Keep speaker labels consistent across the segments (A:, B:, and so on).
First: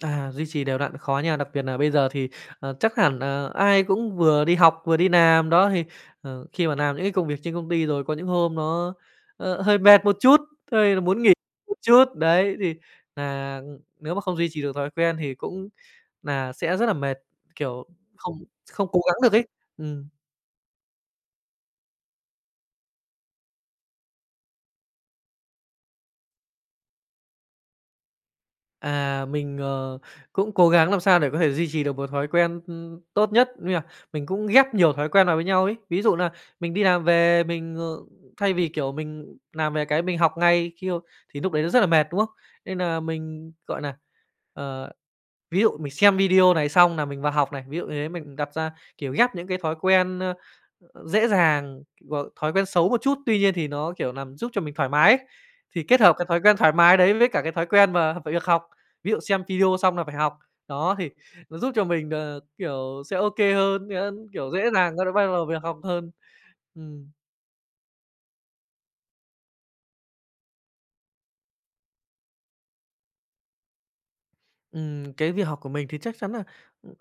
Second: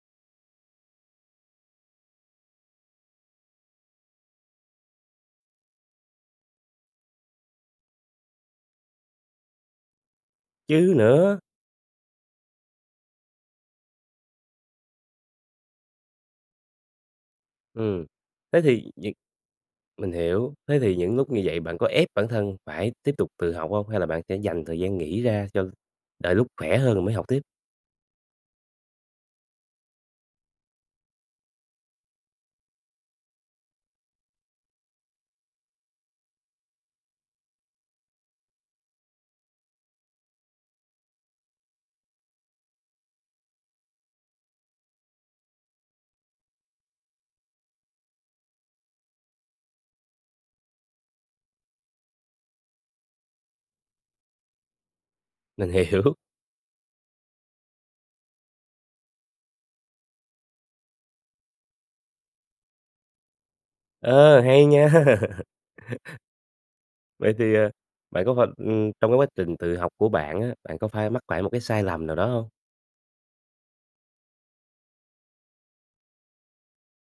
A: À, duy trì đều đặn khó nha, đặc biệt nà bây giờ thì, à, chắc hẳn nà ai cũng vừa đi học vừa đi làm, đó, thì, ờ, khi mà làm những cái công việc trên công ty rồi, có những hôm nó, ơ, hơi mệt một chút,
B: Chứ
A: hơi là muốn nghỉ
B: nữa.
A: một chút. Đấy, thì nà, ừm, nếu mà không duy trì được thói quen thì cũng nà sẽ rất là mệt, kiểu,
B: Ừm.
A: không
B: Thế
A: không
B: thì
A: cố
B: những
A: gắng được ấy. Ừm.
B: mình hiểu, thế thì những lúc như vậy bạn có ép bản thân phải tiếp tục tự học hông, hay là bạn sẽ dành thời gian nghỉ ra cho đợi lúc khỏe hơn rồi mới học tiếp?
A: À, mình, ờ, cũng cố gắng làm sao để có thể duy trì được một thói quen, ưm, tốt nhất, nghĩa là mình cũng ghép nhiều thói quen vào với nhau ấy. Ví dụ nà mình đi làm về mình, ờ, thay vì, kiểu, mình làm về cái mình học ngay khi, ơ thì lúc đấy nó rất là mệt, đúng không? Nên nà mình, gọi nà, ờ, ví dụ mình xem video này xong nà mình vào học này, ví dụ như thế, mình đặt ra, kiểu, ghép những cái thói quen, a, à, dễ dàng, rồi thói quen xấu một chút tuy nhiên thì nó, kiểu, làm giúp cho mình thoải mái ấy.
B: Mình
A: Thì kết
B: hiểu.
A: hợp cái thói quen thoải mái đấy với cả cái thói quen mà về việc học, ví dụ xem video xong là phải học, đó, thì nó giúp cho mình, ờ, kiểu, sẽ OK hơn, sẽ,
B: Ờ,
A: kiểu,
B: hay
A: dễ
B: nha!
A: dàng bắt đầu bắt đầu việc học hơn. Ừm.
B: Vậy thì, à, bạn có phai ừm, trong cái quá trình tự học của bạn á, bạn có phai mắc phải một cái sai lầm nào đó hông?
A: Ừm, cái việc học của mình thì chắc chắn nà, ừm,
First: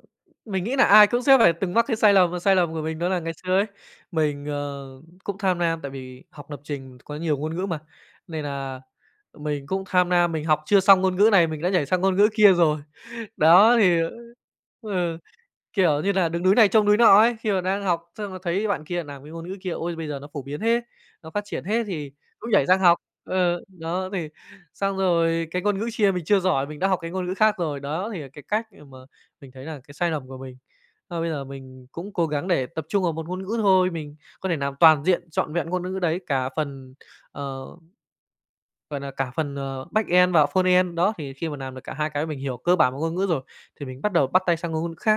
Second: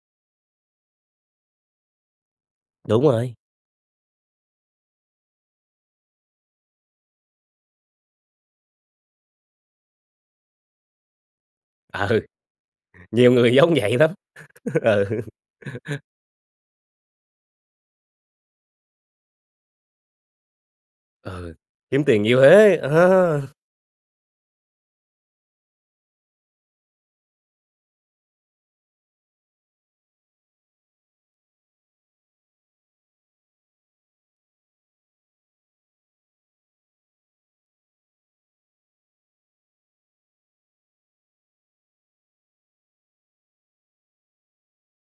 A: mình nghĩ nà ai cũng sẽ phải từng mắc cái sai lầm. Và sai lầm của mình
B: Đúng
A: đó là ngày
B: rồi.
A: xưa ấy, mình, ờ, cũng tham nam, tại vì học lập trình có nhiều ngôn ngữ mà, nên nà mình cũng tham nam, mình học chưa xong ngôn ngữ này mình đã nhảy sang ngôn
B: Ừ,
A: ngữ kia rồi.
B: Nhiều người giống
A: Đó,
B: vậy
A: thì, ơ
B: lắm.
A: ừ,
B: Ừ.
A: kiểu như là, đứng núi này trông núi nọ ấy, khi mà đang học xong là thấy bạn kia làm cái ngôn ngữ kia: "Ôi, bây giờ nó phổ biến thế, nó phát
B: Ừ.
A: triển thế!",
B: Kiếm
A: thì
B: tiền nhiều
A: cũng nhảy
B: thế!
A: sang học.
B: À!
A: Ờ, đó thì xong rồi cái ngôn ngữ chia mình chưa giỏi mình đã học cái ngôn ngữ khác rồi, đó, thì là cái cách để mà mình thấy là cái sai lầm của mình. Mà bây giờ mình cũng cố gắng để tập trung vào một ngôn ngữ thôi, mình có thể làm toàn diện, trọn vẹn ngôn ngữ ngữ đấy cả phần, ờ, gọi là, cả phần, ờ, backend và frontend. Đó, thì khi mà làm được cả hai cái, mình hiểu cơ bản một ngôn ngữ rồi thì mình bắt đầu bắt tay sang ng ngôn ngữ khác.